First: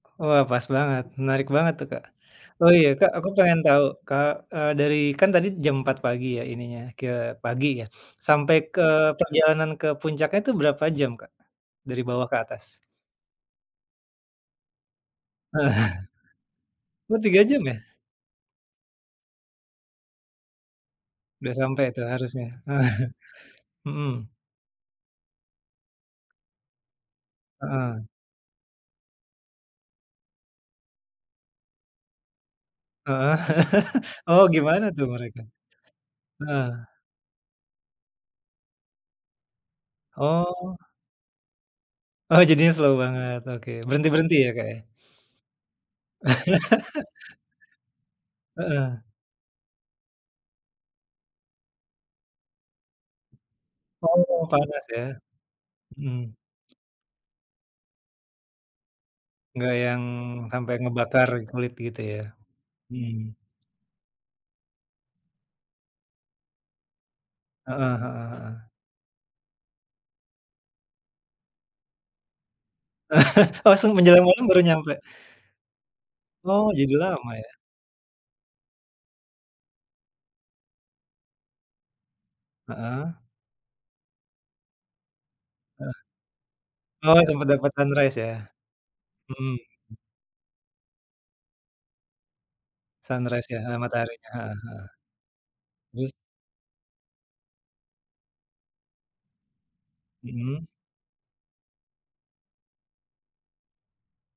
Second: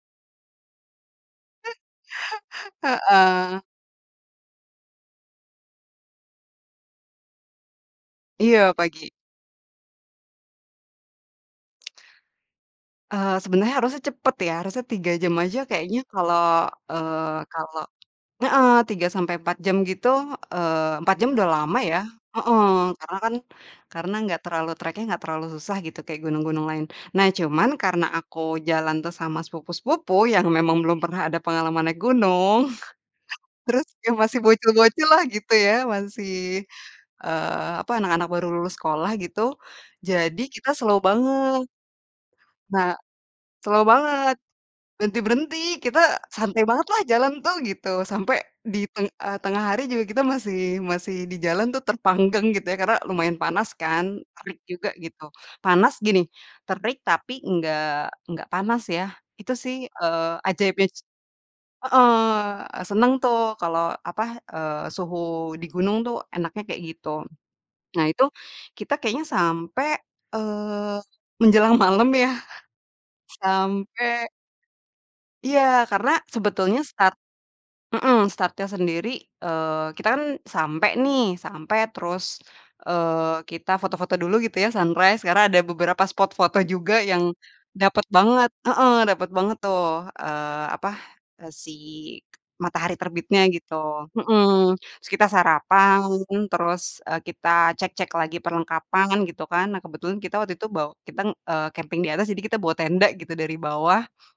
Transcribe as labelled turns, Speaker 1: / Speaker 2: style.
Speaker 1: Wah pas banget, menarik banget tuh, Kak. Oh iya Kak aku pengen
Speaker 2: Heeh.
Speaker 1: tahu, ka eee, dari kan tadi jam 4 pagi ya ininya, kira pagi ya? Sampai
Speaker 2: Iya,
Speaker 1: ke
Speaker 2: pagi.
Speaker 1: perjalanan ke puncaknya itu berapa jam, Kak? Dari bawah ke atas?
Speaker 2: Eee, sebenernya harusnya cepet ya, harusnya 3 jam aja
Speaker 1: Heeh.
Speaker 2: kayaknya kalau
Speaker 1: Oh
Speaker 2: eee,
Speaker 1: 3 jam ya?
Speaker 2: kalau heeh, 3 sampai 4 jam gitu eee, 4 jam udah
Speaker 1: Udah
Speaker 2: lama
Speaker 1: sampai
Speaker 2: ya,
Speaker 1: tuh harusnya?
Speaker 2: heeh, karena kan karena
Speaker 1: Mhm.
Speaker 2: gak terlalu track-nya gak terlalu susah gitu kayak gunung-gunung lain. Nah cuman
Speaker 1: Heeh.
Speaker 2: karena aku jalan tuh sama sepupu-sepupu yang memang belum pernah ada pengalaman naik gunung,
Speaker 1: Heeh,
Speaker 2: terus yang masih
Speaker 1: oh gimana tuh
Speaker 2: bocil-bocil lah
Speaker 1: mereka?
Speaker 2: gitu ya, masih,
Speaker 1: Heeh.
Speaker 2: eee, apa, anak-anak baru lulus sekolah gitu, jadi kita
Speaker 1: Oh.
Speaker 2: slow banget.
Speaker 1: Oh jadinya
Speaker 2: Na
Speaker 1: slow banget, oke.
Speaker 2: slow banget.
Speaker 1: Berhenti-berhenti ya Kak ya?
Speaker 2: Berhenti-berhenti, kita santai banget lah jalan tuh gitu, sampai di
Speaker 1: Heeh.
Speaker 2: teng eee, tengah hari juga kita masih masih di jalan tuh terpanggang gitu ya karena lumayan panas kan,
Speaker 1: Oh
Speaker 2: terik
Speaker 1: panas
Speaker 2: juga
Speaker 1: ya?
Speaker 2: gitu. Panas gini,
Speaker 1: Mhm.
Speaker 2: terik tapi nggak nggak panas ya itu
Speaker 1: Enggak
Speaker 2: sih,
Speaker 1: yang
Speaker 2: eee,
Speaker 1: sampai
Speaker 2: ajaibnya se
Speaker 1: ngebakar kulit gitu
Speaker 2: heeh,
Speaker 1: ya?
Speaker 2: seneng
Speaker 1: Mhm.
Speaker 2: tuh kalau, apa, eee, suhu di gunung tuh enaknya kayak gitu.
Speaker 1: Heeh
Speaker 2: Nah itu
Speaker 1: heeh heeh.
Speaker 2: kita kayaknya sampai, eee, menjelang malam ya
Speaker 1: Langsung menjelang
Speaker 2: sampai
Speaker 1: malam baru nyampe?
Speaker 2: Iya, karena
Speaker 1: Oh
Speaker 2: sebetulnya
Speaker 1: jadi
Speaker 2: start
Speaker 1: lama ya?
Speaker 2: mhm, startnya sendiri eee, kita kan sampai nih, sampai terus,
Speaker 1: Heeh.
Speaker 2: eee, kita foto-foto dulu gitu ya, sunrise. Karena ada
Speaker 1: Heeh.
Speaker 2: beberapa spot foto juga
Speaker 1: Oh
Speaker 2: yang
Speaker 1: sempet dapat
Speaker 2: dapet
Speaker 1: sunrise ya?
Speaker 2: banget heeh, dapet
Speaker 1: Mhm.
Speaker 2: banget tuh, eee, apa? E si matahari terbitnya
Speaker 1: Sunrise ya?
Speaker 2: gitu,
Speaker 1: Heeh, mataharinya heeh
Speaker 2: mhm.
Speaker 1: heeh.
Speaker 2: Terus kita
Speaker 1: Terus?
Speaker 2: sarapan, terus, e kita cek-cek lagi perlengkapan gitu kan. Nah kebetulan kita waktu
Speaker 1: Mhm.
Speaker 2: itu baw kita, eee, camping di atas, jadi kita bawa tenda gitu dari bawah